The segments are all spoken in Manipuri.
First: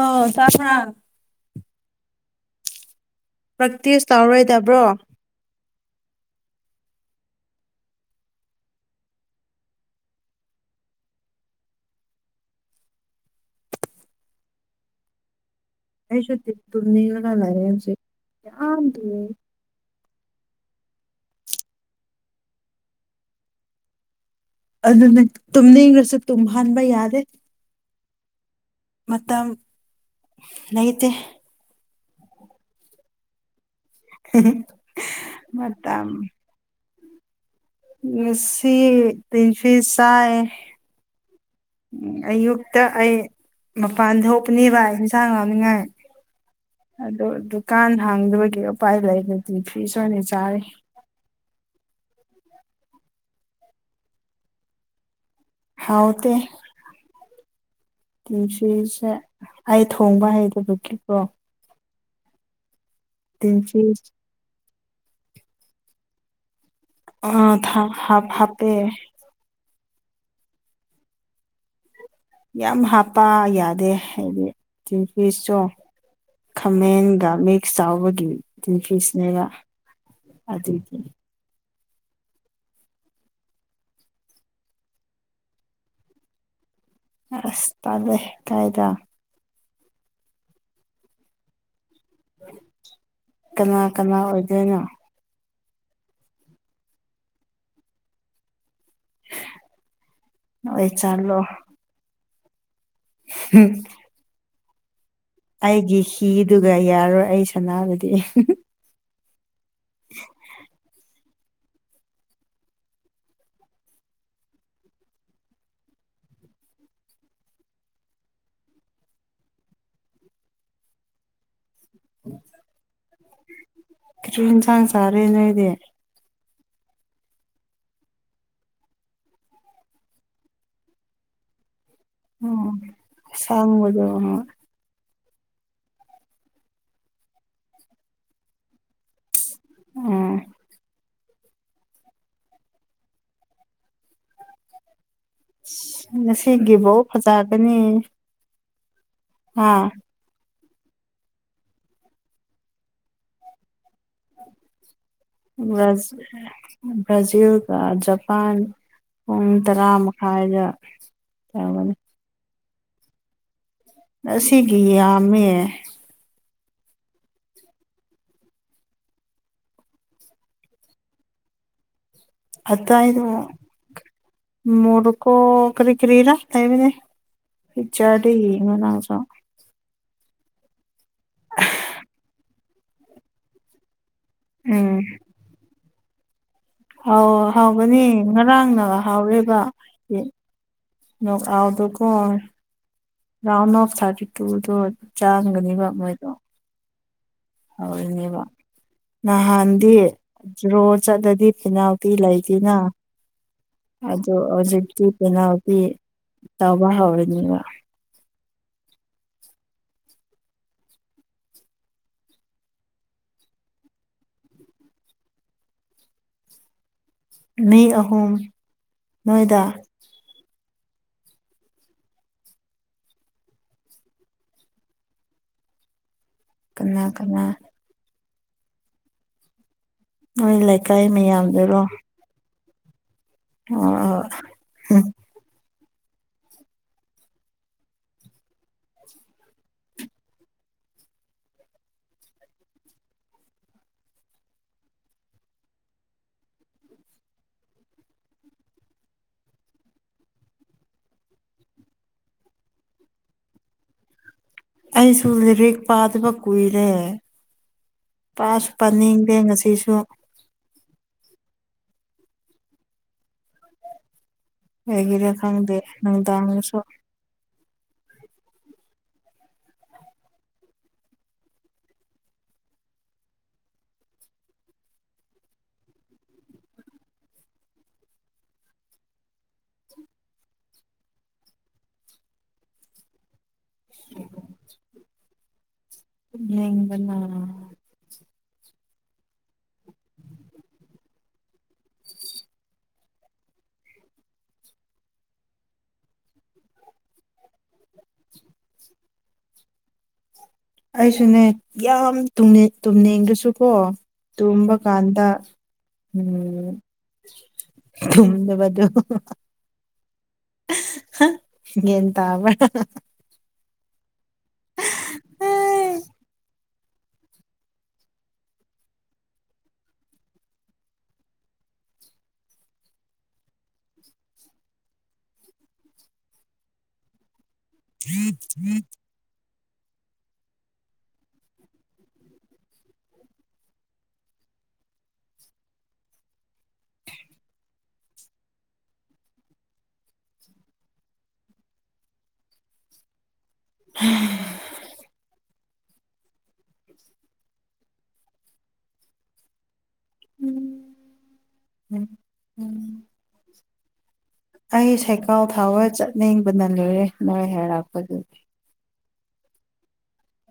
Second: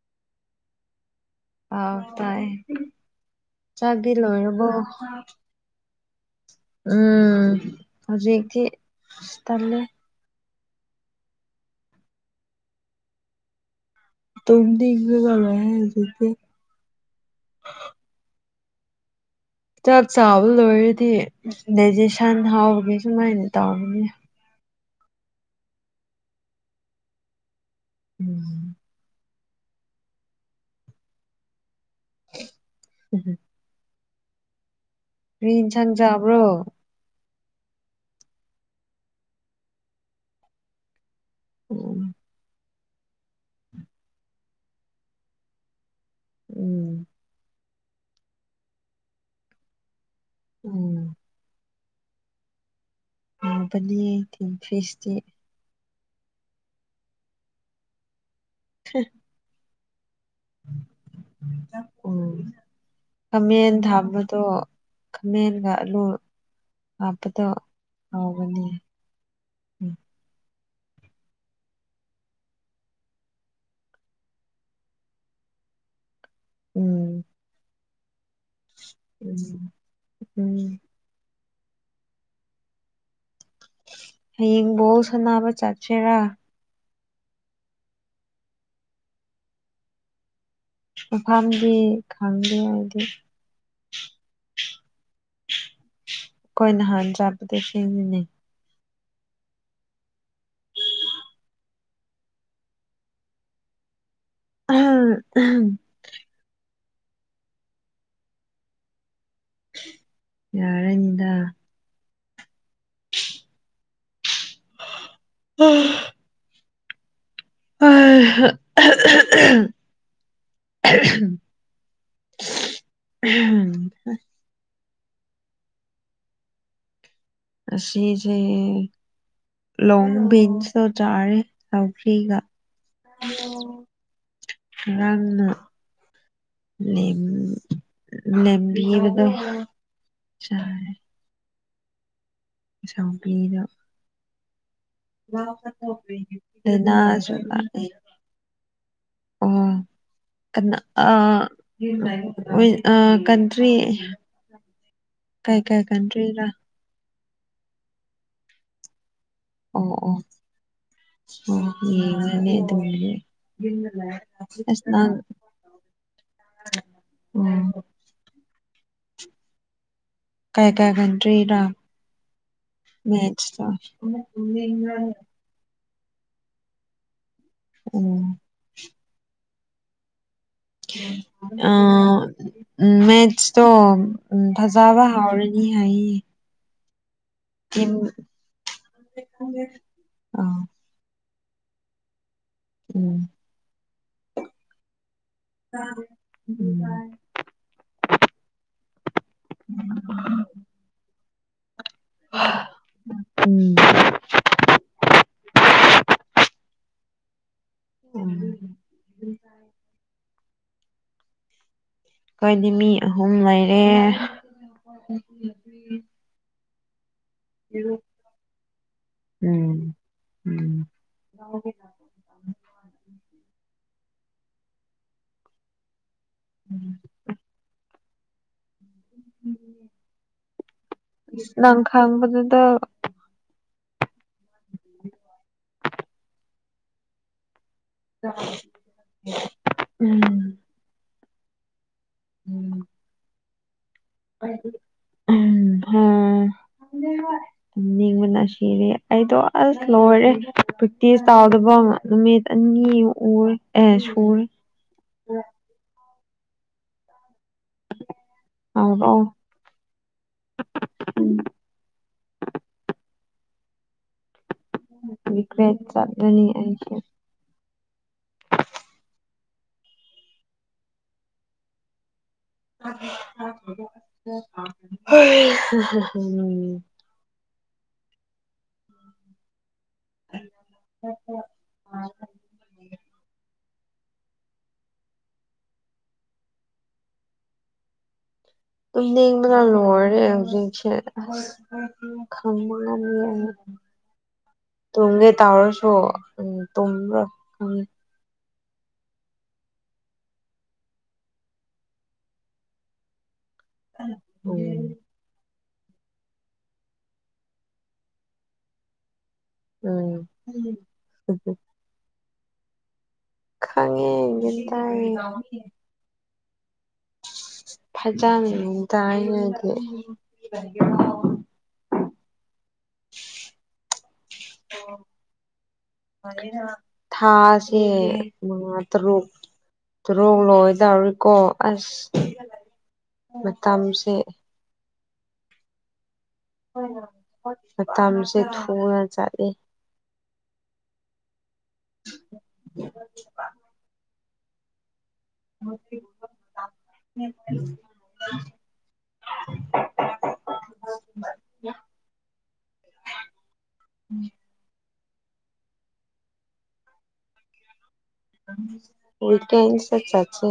ꯑꯣꯎ ꯆꯥ ꯊꯥ ꯑꯥꯎ ꯇꯥꯏꯌꯦ ꯄ꯭ꯔꯦꯛꯇꯤꯁ ꯆꯥꯛꯇꯤ ꯂꯣꯏꯔꯕꯣ ꯇꯧꯔꯣꯏꯗꯕ꯭ꯔꯣ ꯎꯝ ꯍꯧꯖꯤꯛꯗꯤ ꯇꯜꯂꯦ ꯇꯨꯝꯅꯤꯡꯕꯅ ꯂꯣꯏꯔꯦ ꯍꯧꯖꯤꯛꯇꯤ ꯑꯦꯁꯨ ꯇ ꯇꯨꯝꯅꯤꯡꯔꯒ ꯂꯩꯔꯦ ꯁꯦ ꯌꯥꯝ ꯇꯨꯝꯅꯤꯡ ꯆꯥꯛ ꯆꯥꯕ ꯂꯣꯏꯔꯗꯤ ꯗꯥꯏꯖꯦꯁꯟ ꯍꯥꯎꯕꯒꯤ ꯁꯨꯃꯥꯏꯅ ꯇꯧꯔꯅꯤ ꯑꯗꯨꯅ ꯇꯨꯝꯅꯤꯡꯔꯁꯨ ꯇꯨꯝꯍꯟꯕ ꯌꯥꯗꯦ ꯎꯝ ꯃꯈꯝ ꯂꯩꯩꯇꯦ ꯎꯝ ꯍꯨ ꯍꯨ ꯀ꯭ꯔꯤ ꯏꯟꯁꯥꯡ ꯆꯥꯕ꯭ꯔꯣ ꯉꯁꯤ ꯇꯤꯟꯐꯤꯁ ꯆꯥꯢꯌꯦ ꯎꯝ ꯑꯌꯨꯛ ꯍꯦꯛꯇ ꯑꯩ ꯃꯄꯥꯟ ꯊꯣꯛꯄꯅꯦꯕ ꯑꯩ ꯏꯟꯁꯥꯡ ꯉꯥꯡꯅꯤꯉꯥꯏ ꯎꯝ ꯑꯗꯣ ꯑꯗꯨ ꯀꯥꯟ ꯍꯥꯡꯗꯕꯒꯤ ꯎꯄꯥꯏ ꯂꯩꯇꯦ ꯑꯗꯨꯗꯤ ꯐꯤꯁ ꯑꯣꯏꯅ ꯆꯥꯔꯦ ꯎꯝ ꯍꯥꯎꯕꯅꯦ ꯊꯤꯟ ꯐꯤꯁꯇꯤ ꯍꯥꯎꯇꯦ ꯇꯤꯟ ꯐꯤꯁꯁꯦ ꯑꯩ ꯊꯣꯡ ꯊꯣꯡꯕ ꯍꯩꯇꯕꯒꯤꯀꯣ ꯎꯝ ꯈꯥꯃꯦꯟ ꯇꯤꯟꯐꯤꯁ ꯊꯥꯕꯗꯣ ꯈꯥꯃꯦꯟꯒ ꯑꯂꯨ ꯑ ꯍꯥꯞꯄꯗꯣ ꯊꯥ ꯍꯥꯞ ꯍꯥꯎꯕꯅꯦ ꯍꯥꯞꯄꯦ ꯌꯥꯝ ꯍꯥꯞꯄ ꯌꯥꯗꯦ ꯍꯥꯏꯗꯤ ꯇꯤꯟ ꯐꯤꯁꯇꯣ ꯎꯝ ꯈꯥꯃꯦꯟꯒ ꯃꯤꯛꯁ ꯇꯧꯕꯒꯤ ꯇꯤꯟ ꯐꯤꯁꯅꯦꯕ ꯎꯝ ꯑꯗꯨꯒꯤ ꯍꯌꯦꯡ ꯕꯣꯜ ꯁꯥꯟꯅꯕ ꯆꯥꯠꯁꯦꯔꯥ ꯑꯁ ꯇꯜꯂꯦ ꯀꯥꯏꯗ ꯃꯐꯝꯗꯤ ꯈꯪꯗꯦ ꯑꯩꯗꯤ ꯀꯅꯥ ꯀꯅꯥ ꯑꯣꯏꯗꯣꯏꯅꯣ ꯑꯩꯈꯣꯏ ꯅꯍꯥꯟ ꯆꯠꯄ ꯁꯤꯅꯤꯅꯦ ꯍ ꯅꯣꯏ ꯆꯠꯂꯣ ꯍꯨꯝ ꯑꯍ ꯑꯩꯒꯤ ꯍꯤꯗꯨꯒ ꯌꯥꯔꯣꯏ ꯑꯩ ꯁꯅꯥꯕꯗꯤ ꯌꯥꯔꯅꯤꯗ ꯍꯥ ꯑ ꯍ ꯑ ꯍ ꯍ ꯍ ꯑꯍꯨ ꯑꯍꯝ ꯀ꯭ꯔꯤ ꯏꯟꯁꯥꯡ ꯆꯥꯔꯦ ꯅꯣꯏꯗꯤ ꯉꯁꯤꯁꯦ ꯂꯣꯡ ꯕꯤꯟꯁꯇꯣ ꯆꯥꯔꯦ ꯁꯥꯎꯒ꯭ꯔꯤꯒ ꯎꯝ ꯑꯁꯥꯡꯕꯗꯣ ꯌꯥꯝꯅ ꯂꯦꯡ ꯂꯦꯡꯕꯤꯌꯣꯗꯣ ꯎꯝ ꯆꯥꯔꯦ ꯆꯥꯎꯕꯤꯗꯣ ꯉꯁꯤꯒꯤ ꯕꯣꯜ ꯀꯅꯥꯁꯨ ꯅꯠꯇꯦ ꯐꯖꯒꯅꯤ ꯍꯥ ꯀꯥꯅ ꯑ ꯑ ꯀꯟꯇ꯭ꯔꯤ ꯀꯩ ꯀꯩ ꯀꯟꯇ꯭ꯔꯤꯔꯥ ꯕ꯭ꯔꯥꯖꯤꯜꯒ ꯖꯄꯥꯟ ꯄꯨꯡ ꯇꯔꯥ ꯑꯣ ꯑꯣ ꯃꯈꯥꯏꯗ ꯑꯣ ꯇꯧꯒꯅꯤ [unintelligible] ꯑꯁꯤꯒꯤ ꯌꯥꯝꯃꯦ ꯎꯝ ꯀꯩ ꯀꯩ ꯀꯟꯇ꯭ꯔꯤ ꯗ ꯑꯗꯥꯏꯗꯣ ꯃꯣꯔꯣꯛꯀꯣ ꯀꯔꯤ ꯀꯔꯤꯔ ꯂꯩꯕꯅꯦ ꯄꯤꯛꯆ꯭ꯔꯗ ꯎꯝ ꯌꯦꯡꯉꯒ ꯑꯥ ꯎꯝ ꯃꯦꯊꯁꯇꯣ ꯎꯝ ꯐꯖꯥꯕ ꯍꯥꯎꯔꯅꯤ ꯍꯥꯏꯌꯦ ꯑꯥꯎ ꯍꯥꯎꯒꯅꯤ ꯉꯔꯥꯡꯅ ꯍꯥꯎꯔꯦꯕ ꯑꯥ [unintelligible] ꯀꯣ ꯎꯝ ꯔꯥꯎꯟ ꯑꯣꯐ ꯊꯥꯔꯇꯤ ꯇꯨꯗꯣ ꯆꯥꯔꯝꯒꯅꯤꯕ ꯃꯣꯏꯗꯣ ꯎꯝ ꯍꯧꯔꯤꯅꯦꯕ ꯅꯍꯥꯟꯗꯤ ꯗ꯭ꯔꯣ ꯆꯠꯂꯗꯤ ꯄꯤꯅꯥꯜ ꯇꯤ ꯂꯩꯥꯇꯅ ꯎꯝ ꯑꯗꯨ ꯍꯧꯖꯤꯛꯇꯤ ꯄꯦꯅꯥꯜꯗꯤ ꯇꯧꯕ ꯍꯧꯔꯅꯦꯕ [inaudible] ꯎꯝ ꯑꯈꯣꯏꯗꯤ ꯃꯤ ꯑꯍꯨꯝ ꯂꯩꯔꯦ ꯃꯤ ꯑꯍꯨꯝ ꯅꯣꯏꯗ ꯎꯝ ꯎꯝ [inaudible] ꯀꯅꯥ ꯀꯅꯥ ꯅꯣꯏ ꯂꯩꯀꯥꯏ ꯅꯪ ꯃꯌꯥꯝꯗꯨꯔꯣ ꯈꯥꯡꯕꯗꯨꯗ ꯍꯣ ꯍꯣꯏ ꯎꯝ ꯎꯝ ꯎꯝ ꯍ ꯇꯨꯝꯅꯤꯡꯕꯅ ꯁꯤꯔꯦ ꯑꯩꯗꯣ ꯑꯁ ꯂꯣꯏꯔꯦ ꯄ꯭ꯔꯦꯛꯇꯤꯁ ꯇꯥꯎꯗꯕ ꯅꯨꯃꯤꯠ ꯑꯅꯤ ꯎꯔ ꯑꯦ ꯁꯨꯔꯦ ꯑꯩꯁꯨ ꯂꯥꯏꯔꯤꯛ ꯄꯥꯗꯕ ꯀꯨꯏꯔꯦ ꯄꯥꯁꯨ ꯍꯧꯔꯛꯑꯣ ꯄꯥꯅꯤꯡꯗꯦ ꯉꯁꯤꯁꯨ ꯀꯩꯒꯤꯔ ꯔꯤꯒ꯭ꯔꯦꯠ ꯈꯪꯗꯦ ꯆꯠꯂꯅꯤ ꯅꯨꯡꯗꯥꯡꯗꯁꯨ ꯑꯩꯁꯨ ꯍꯩ ꯍꯍ [inaudible] [inaudible] ꯇꯨꯝꯅꯤꯡꯕꯅ ꯇꯨꯝꯅꯤꯡꯕꯅ ꯂꯣꯏꯔꯦ ꯍꯧꯖꯤꯛꯁꯦ ꯑꯁ [inaudible] ꯇꯨꯡꯒꯦ ꯇꯔꯁꯨ ꯎꯝ ꯇꯨꯝ [inaudible] ꯑꯩꯁꯨꯅꯦ ꯌꯥꯝ ꯇꯨꯝꯅꯤꯡ ꯇꯨꯝꯅꯤꯡꯗꯁꯨ ꯀꯣ ꯇꯨꯝꯕ ꯀꯥꯟꯗ ꯎꯝ ꯇꯨꯝꯗꯕꯗꯨ ꯎꯝ ꯒ꯭ꯌꯥꯟ ꯇꯥꯕ꯭ꯔꯥ ꯈꯪꯉꯦ ꯒ꯭ꯌꯥꯟ ꯇꯥꯏꯌꯦ ꯐꯖꯅ ꯑꯗꯨꯝꯇꯥꯏꯌꯦ ꯑꯩꯗꯤ [inaudible] ꯊꯥꯁ ꯇꯦ ꯃꯉꯥꯥ ꯇꯔꯨꯛ ꯇꯔꯨꯛ ꯂꯣꯏ ꯗꯧꯔꯦꯀꯣ ꯑꯁ ꯃꯇꯝꯁꯦ ꯃꯇꯝꯁꯦ ꯊꯨꯅ ꯆꯠꯂꯤ [inaudible] [unintelligible] ꯎꯝ ꯎꯝ ꯎꯝ ꯑꯩ ꯁꯥꯏꯀꯥꯟ ꯊꯥꯎꯕ ꯆꯠꯅꯤꯡꯕꯅ ꯂꯣꯏꯔꯦ ꯅꯣꯏ ꯍꯥꯏꯔꯛ ꯑꯣꯏ ꯇꯦꯁꯇ ꯆꯠꯁꯦ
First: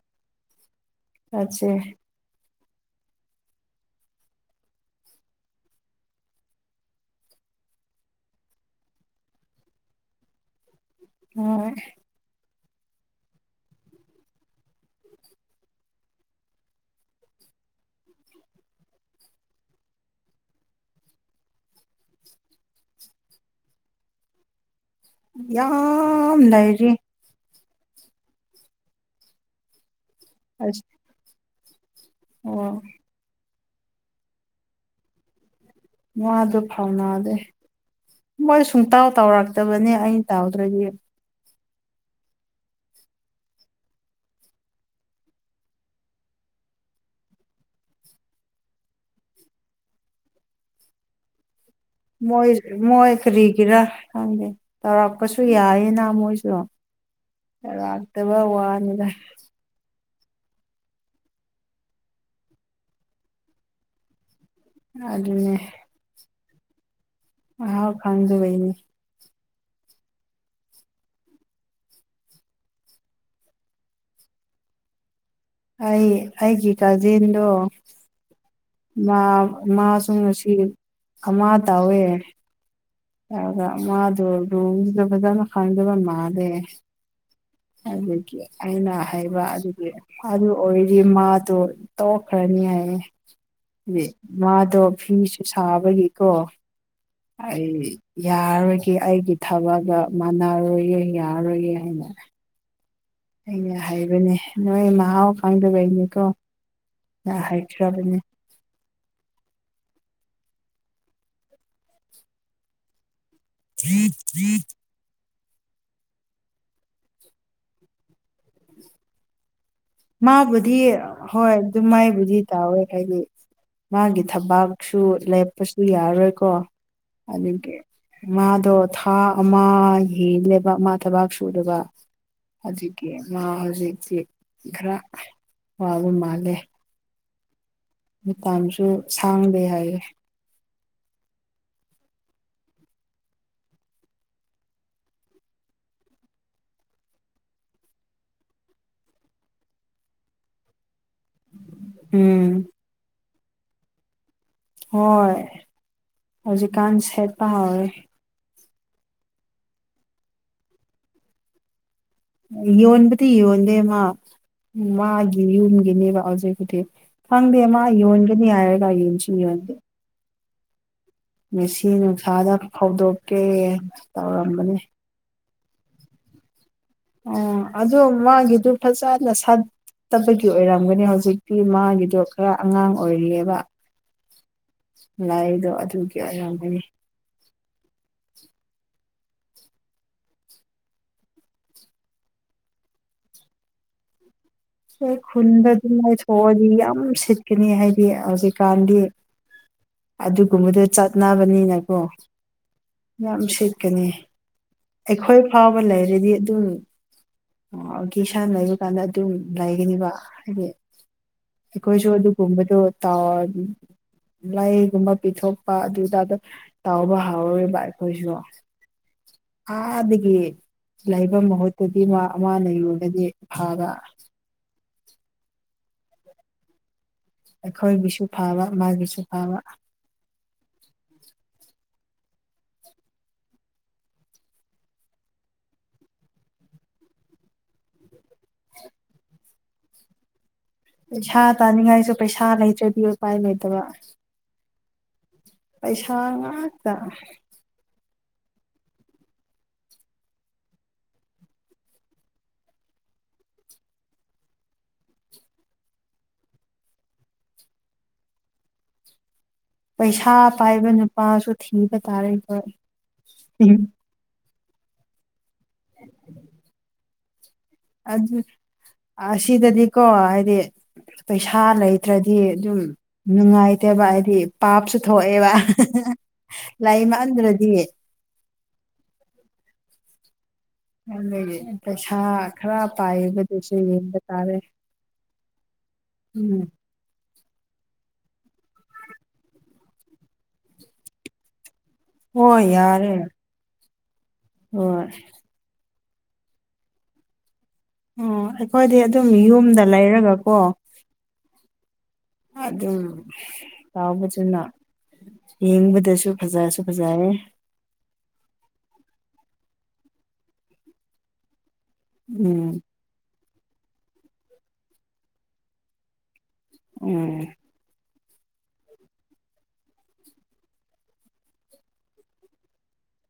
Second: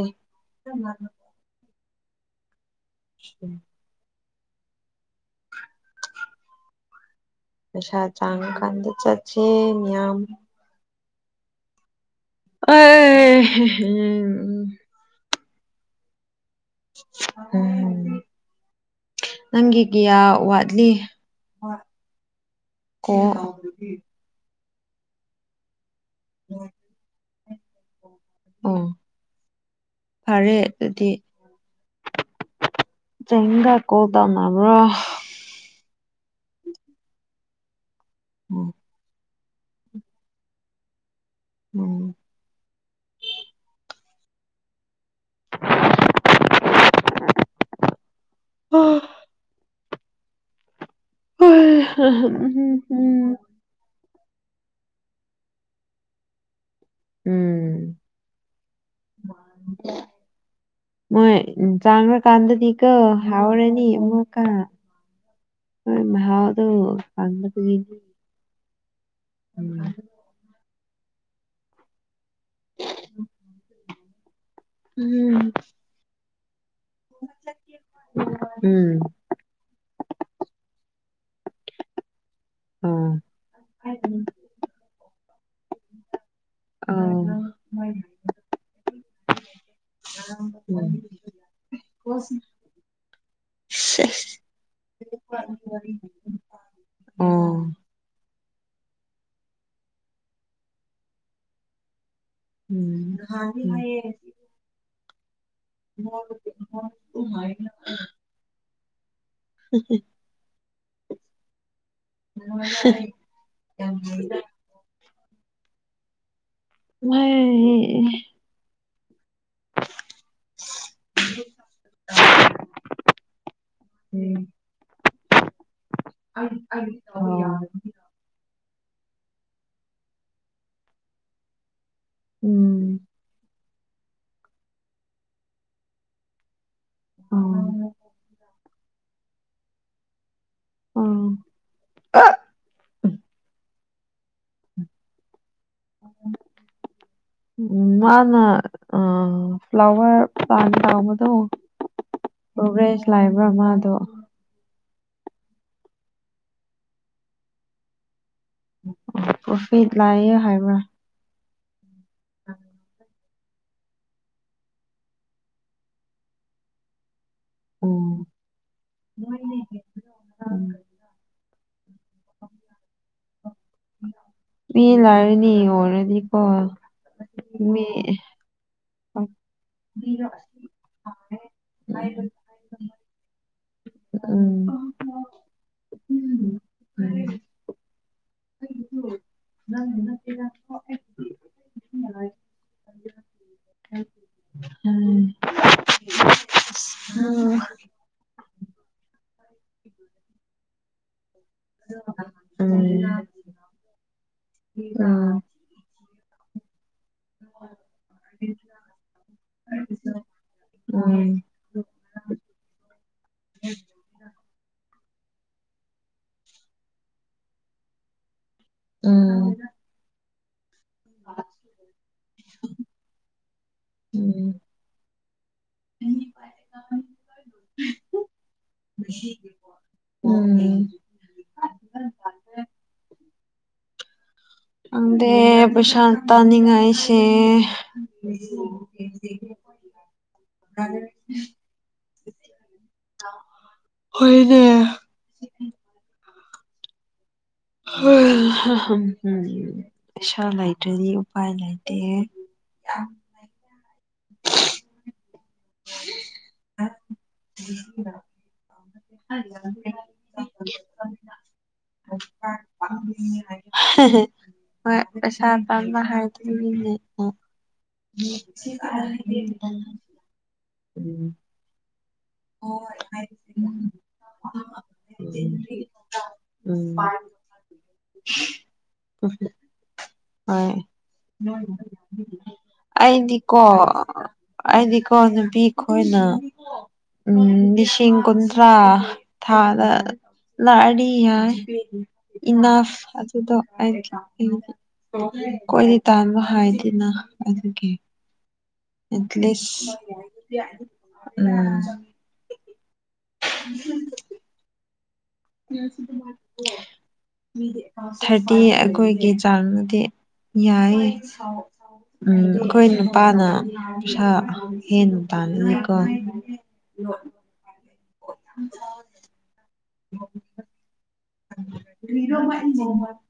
ꯆꯠꯁꯦ [inaudible] ꯄꯩꯁꯥ ꯆꯥꯡ ꯀꯥꯟꯗ ꯆꯠꯁꯦ ꯃꯤꯌꯥꯝ ꯍꯣꯢ ꯑꯩ ꯑ ꯍ ꯍꯦ ꯎꯝ ꯅꯪꯒꯤ ꯀꯌꯥ ꯋꯥꯠꯂꯤ ꯀꯣꯜ ꯌꯥꯝ ꯂꯩꯔꯤ ꯑꯝ ꯐꯔꯦ ꯑꯁ ꯑꯗꯨꯗꯤ ꯑꯣ ꯍꯤꯡꯒꯥ ꯀꯣꯜ ꯇꯧꯅꯕ꯭ꯔꯣ ꯋꯥꯗꯨ ꯐꯥꯎꯅꯗꯦ ꯃꯣꯏ ꯎꯝ ꯁꯨꯡꯇꯥꯎ ꯇꯧꯔꯛ ꯇꯕꯅꯦ ꯑꯩ ꯇꯥꯎꯗ꯭ꯔꯗꯤ ꯎꯝ ꯑꯥ ꯍꯥ ꯃꯣꯏ ꯃꯣꯏ ꯀꯔꯤꯒꯤꯔꯥ ꯈꯪꯗꯦ ꯇꯧꯔꯛꯄꯁꯨ ꯌꯥꯢꯌꯦꯅ ꯃꯣꯏꯁꯨ ꯎꯝ ꯂꯥꯛꯇꯕ ꯋꯥꯅꯤꯗ ꯃꯣꯏ ꯆꯥꯡꯂ ꯀꯥꯟꯗꯗꯤ ꯀꯣ ꯍꯥꯎꯔꯅꯤ ꯑꯃꯨꯛ ꯑꯗꯨꯅꯦ ꯇꯨ ꯃꯍꯥꯎ ꯈꯡꯗꯕꯩꯅꯦ ꯎꯝ [inaudible] ꯎꯝ ꯑꯩ ꯑꯩꯒꯤ ꯀꯥꯖꯤꯟꯗꯣ ꯃꯥ ꯃꯥꯁꯨ ꯉꯁꯤ ꯑꯃ ꯇꯧꯋꯦ ꯎꯝ ꯑꯣ ꯑꯗꯨꯒ ꯃꯥꯗꯨ ꯔꯨꯜꯗꯣ ꯐꯖꯅ ꯈꯪꯗꯕ ꯃꯥꯂꯦ ꯑꯣ ꯑꯗꯨꯗꯒꯤ ꯑꯩꯅ ꯍꯥꯏꯕ ꯑꯗꯨꯒꯤ ꯑꯗꯨ ꯎꯝ ꯑꯣꯏꯔꯗꯤ ꯃꯥꯗꯣ ꯇꯣꯈ꯭ꯔꯅꯤ ꯌꯥꯏꯌꯦ ꯗꯤ ꯃꯥꯗꯣ ꯐꯤꯁꯨ ꯁꯥꯕꯒꯤꯀꯣ ꯑꯣ ꯑꯩ ꯌꯥꯔꯣꯏꯒꯦ ꯑꯩꯒꯤ ꯊꯕꯛꯒ ꯃꯥꯟꯅꯔꯣꯏꯌꯦ ꯌꯥꯔꯣꯏꯌꯦ ꯍꯥꯏꯅ ꯑꯩꯅ ꯍꯥꯏꯕꯅꯦ ꯅꯣꯏ ꯏꯃ [unintelligible] ꯑ ꯍꯥꯏ ꯈ꯭ꯔꯕꯅꯤ ꯍ ꯍ ꯍ [inaudible] ꯃꯣꯢ ꯒꯤ ꯏ ꯃꯥꯕꯨꯗꯤ ꯍꯣꯏ ꯑꯗꯨ ꯃꯥꯏꯕꯨꯗꯤ ꯇꯥꯎꯋꯦ ꯍꯥꯏꯗꯤ ꯃꯥꯒꯤ ꯊꯕꯥꯛꯁꯨ ꯂꯦꯞꯄꯁꯨ ꯌꯥꯔꯣꯏꯀꯣ ꯑꯗꯨꯗꯒꯤ ꯃꯥꯗꯣ ꯊꯥ ꯑꯃꯒꯤꯅꯦꯕ ꯃꯥ ꯊꯕꯥꯛ ꯁꯨꯗꯕ ꯎꯝ ꯑꯗꯨꯒꯤ ꯃꯥ ꯍꯨꯖꯤꯛꯇꯤ ꯈꯔ ꯋꯥꯕ ꯃꯥꯜꯂꯦ ꯎꯝ ꯃꯇꯝꯁꯨ ꯁꯥꯡꯗꯦ ꯍꯥꯏꯌꯦ ꯎꯝ [inaudible] ꯎꯝ ꯃꯥꯅ ꯑꯥ ꯐ꯭ꯂꯋꯔ ꯄ꯭ꯂꯥꯟ ꯎꯝ ꯄ꯭ꯔꯣꯒ꯭ꯔꯦꯖ ꯂꯥꯕ꯭ꯔ ꯃꯥꯗꯣ ꯍꯣꯏ ꯍꯧꯖꯤꯛꯀꯥꯟ ꯁꯦꯠꯄ ꯍꯧꯋꯦ ꯄ꯭ꯔꯣꯐꯤꯠ ꯂꯩꯌꯦ ꯍꯥꯏꯕ꯭ꯔ ꯌꯣꯟꯕꯗꯤ ꯌꯣꯟꯗꯦ ꯃꯥ ꯃꯥꯒꯤ ꯌꯨꯝꯒꯤꯅꯦꯕ ꯍꯧꯖꯤꯛꯄꯨꯗꯤ ꯈꯪꯗꯦ ꯃꯥ ꯎꯝ ꯌꯣꯟꯒꯅꯤ ꯍꯥꯏꯔꯒ ꯌꯣꯟꯁꯨ ꯌꯣꯟꯗꯦ ꯎꯝ ꯉꯁꯤ ꯅꯨꯡꯁꯥꯗ ꯐꯧꯗꯣꯛꯀꯦ ꯇꯧꯔꯝꯕꯅꯦ ꯃꯤ ꯂꯥꯏꯔꯅꯤ ꯑꯣꯏꯔꯗꯤꯀꯣ ꯑꯣ ꯃꯤ ꯑꯗꯣ ꯃꯥꯒꯤꯗꯨ ꯎꯝ ꯐꯖꯅ ꯁꯥꯠꯇꯕꯒꯤ ꯑꯣꯏꯔꯝꯒꯅꯤ ꯍꯧꯖꯤꯛꯇꯤ ꯃꯥꯒꯤꯗꯣ ꯈꯔ ꯑꯉꯥꯡ ꯑꯣꯏꯔꯤꯌꯦꯕ ꯎꯝ ꯂꯥꯏꯗꯣ ꯑꯗꯨꯒꯤ ꯑꯣꯏꯔꯝꯒꯅꯤ [unintelligible] [unintelligible] ꯑꯩ ꯎꯝ ꯈꯨꯟꯗ ꯑꯗꯨꯝ ꯉꯥꯏꯊꯣꯛꯑꯗꯤ ꯌꯥꯝ ꯁꯤꯠꯀꯅꯤ ꯍꯥꯏꯗꯤ ꯍꯧꯖꯤꯛꯀꯥꯟꯗꯤ ꯑꯗꯨꯒꯨꯝꯕꯗꯣ ꯆꯠꯅꯕꯅꯤꯅꯀꯣ ꯌꯥꯝ ꯁꯤꯠꯀꯅꯤ ꯑꯩꯈꯣꯏ ꯐꯥꯎꯕ ꯂꯩꯔꯗꯤ ꯑꯗꯨꯅꯤ ꯑꯥ ꯒꯤꯁꯥꯟ ꯂꯩꯕ ꯀꯥꯟꯗ ꯑꯗꯨꯝ ꯂꯩꯒꯅꯤꯕ ꯍꯥꯏꯗꯤ ꯑꯩꯈꯣꯏꯁꯨ ꯑꯗꯨꯒꯨꯝꯕꯗꯣ ꯇꯥꯎꯔꯗꯤ ꯂꯩꯒꯨꯝꯕ ꯄꯤꯊꯣꯛꯄ ꯑꯗꯨꯇꯥꯗ ꯇꯥꯎꯕ ꯍꯧꯔꯣꯏꯕ ꯑꯩꯈꯣꯏꯁꯨ ꯑꯗꯒꯤ ꯂꯩꯕ ꯃꯍꯨꯠꯇꯗꯤ ꯃꯥ ꯑꯃ ꯂꯩꯔꯨꯒꯗꯤ ꯐꯕ [inaudible] ꯑꯩꯈꯣꯏꯒꯤꯁꯨ ꯐꯥꯕ ꯃꯥꯒꯤꯁꯨ ꯐꯕ ꯎꯝ ꯎꯝ ꯎꯝ ꯈꯪꯗꯦ ꯄꯩꯁꯥ ꯇꯅꯤꯉꯥꯏꯁꯦ ꯄꯩꯁꯥ ꯇꯥꯅꯤꯡꯉꯥꯏꯁꯨ ꯄꯩꯁꯥ ꯂꯩꯇ꯭ꯔꯗꯤ ꯎꯄꯥꯏ ꯂꯩꯇꯕ ꯍꯣꯏꯅꯦ ꯄꯩꯁꯥ ꯉꯥꯛꯇ ꯎ ꯄꯩꯁꯥ ꯂꯩꯇ꯭ꯔꯗꯤ ꯎꯄꯥꯏ ꯂꯩꯇꯦ ꯍꯥ [unintelligible] ꯄꯩꯁꯥ ꯄꯥꯏꯕ ꯅꯨꯄꯥꯁꯨ ꯊꯤꯕ ꯇꯥꯔꯦꯀꯣ ꯍꯣꯏ ꯄꯩꯁꯥ ꯄꯥꯝꯕ ꯍꯥꯏꯗꯤ ꯑꯗꯨ ꯑꯁꯤꯗꯗꯤꯀꯣ ꯍꯥꯏꯗꯤ ꯎꯝ ꯄꯩꯁꯥ ꯂꯩ ꯇ꯭ꯔꯗꯤ ꯑꯗꯨꯝ ꯅꯨꯡꯉꯥꯏꯇꯦꯕ ꯍꯥꯏꯗꯤ ꯄꯥꯞꯁꯨ ꯊꯣꯛꯑꯦꯕ ꯎꯝ ꯂꯩ ꯃꯥꯟꯗ꯭ꯔꯗꯤ [inaudible] ꯍꯣꯏ ꯑꯗꯨꯒꯤ ꯄꯩꯁꯥ ꯈꯔ ꯑꯩꯗꯤꯀꯣ ꯄꯥꯏꯕꯗꯨꯁꯨ ꯌꯦꯡꯕ ꯇꯥꯔꯦ ꯑꯗꯤꯀꯣ ꯑꯩꯈꯣꯏꯅ ꯎꯝ ꯎꯝ ꯂꯤꯁꯤꯡ ꯀꯨꯟꯊ꯭ꯔꯥ ꯊꯥꯗ ꯂꯥꯛꯑꯗꯤ ꯌꯥꯏ ꯍꯣꯏ ꯏꯅꯥꯐ ꯌꯥꯔꯦ ꯑꯗꯨꯗꯣ ꯍꯣꯏ [unintelligible] ꯀꯣꯏ ꯇꯥꯟꯕ ꯍꯥꯏꯗꯤꯅ [unintelligible] ꯎꯝ ꯑꯩꯈꯣꯏꯗꯤ ꯑꯗꯨꯝ ꯌꯨꯝꯗ ꯂꯩꯔꯒꯀꯣ ꯎꯝ [unintelligible] ꯗꯨꯝ ꯇꯥꯎꯕꯁꯤꯅ ꯌꯦꯡꯕꯗꯁꯨ ꯐꯖꯁꯨ ꯐꯖꯌꯦ ꯊꯥꯔꯇꯤ ꯑꯩꯈꯣꯏꯒꯤ ꯆꯥꯡꯅꯗꯤ ꯌꯥꯏ ꯎꯝ ꯑꯩꯈꯣꯏ ꯅꯨꯄꯥꯅ ꯄꯩꯁꯥ ꯍꯦꯟꯅ ꯇꯥꯥꯟꯅꯤꯀꯣ ꯎꯝ [unintelligible] ꯀꯔꯤꯔꯣ ꯃꯥꯢ [unintelligible]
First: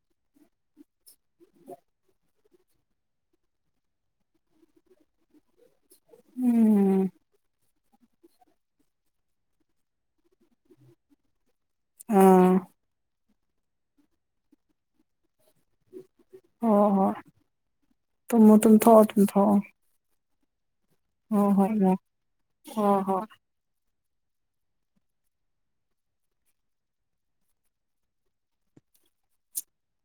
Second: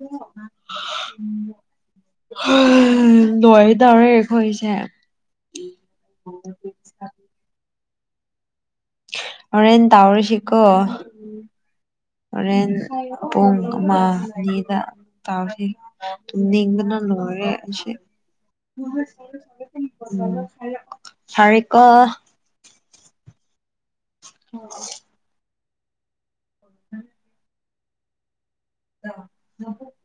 ꯍꯦ ꯂꯣꯏꯗꯧꯔꯦ ꯑꯈꯣꯢꯒꯤꯁꯦ ꯎꯝ [unintelligible] ꯍꯣꯔꯦꯟ ꯇꯥꯥꯎꯔꯤꯁꯤꯀꯣ ꯑꯥ ꯍꯣꯔꯦꯟ ꯄꯨꯡ ꯑꯃ ꯑꯅꯤꯗ ꯇꯥꯎꯔꯁꯤ ꯕ ꯍꯣꯏ ꯇꯨꯝꯅꯤꯡꯕꯅ ꯍꯣꯏ ꯂꯣꯢꯔꯦ ꯁꯦ ꯇꯨꯝꯃꯨ ꯇꯨꯝꯊꯣꯛꯑꯣ ꯇꯨꯝꯊꯣꯛꯑꯣ ꯎꯝ ꯐꯔꯦꯀꯣ ꯍꯣ ꯍꯣꯢ [unintelligible] ꯗ ꯅꯕꯨꯛ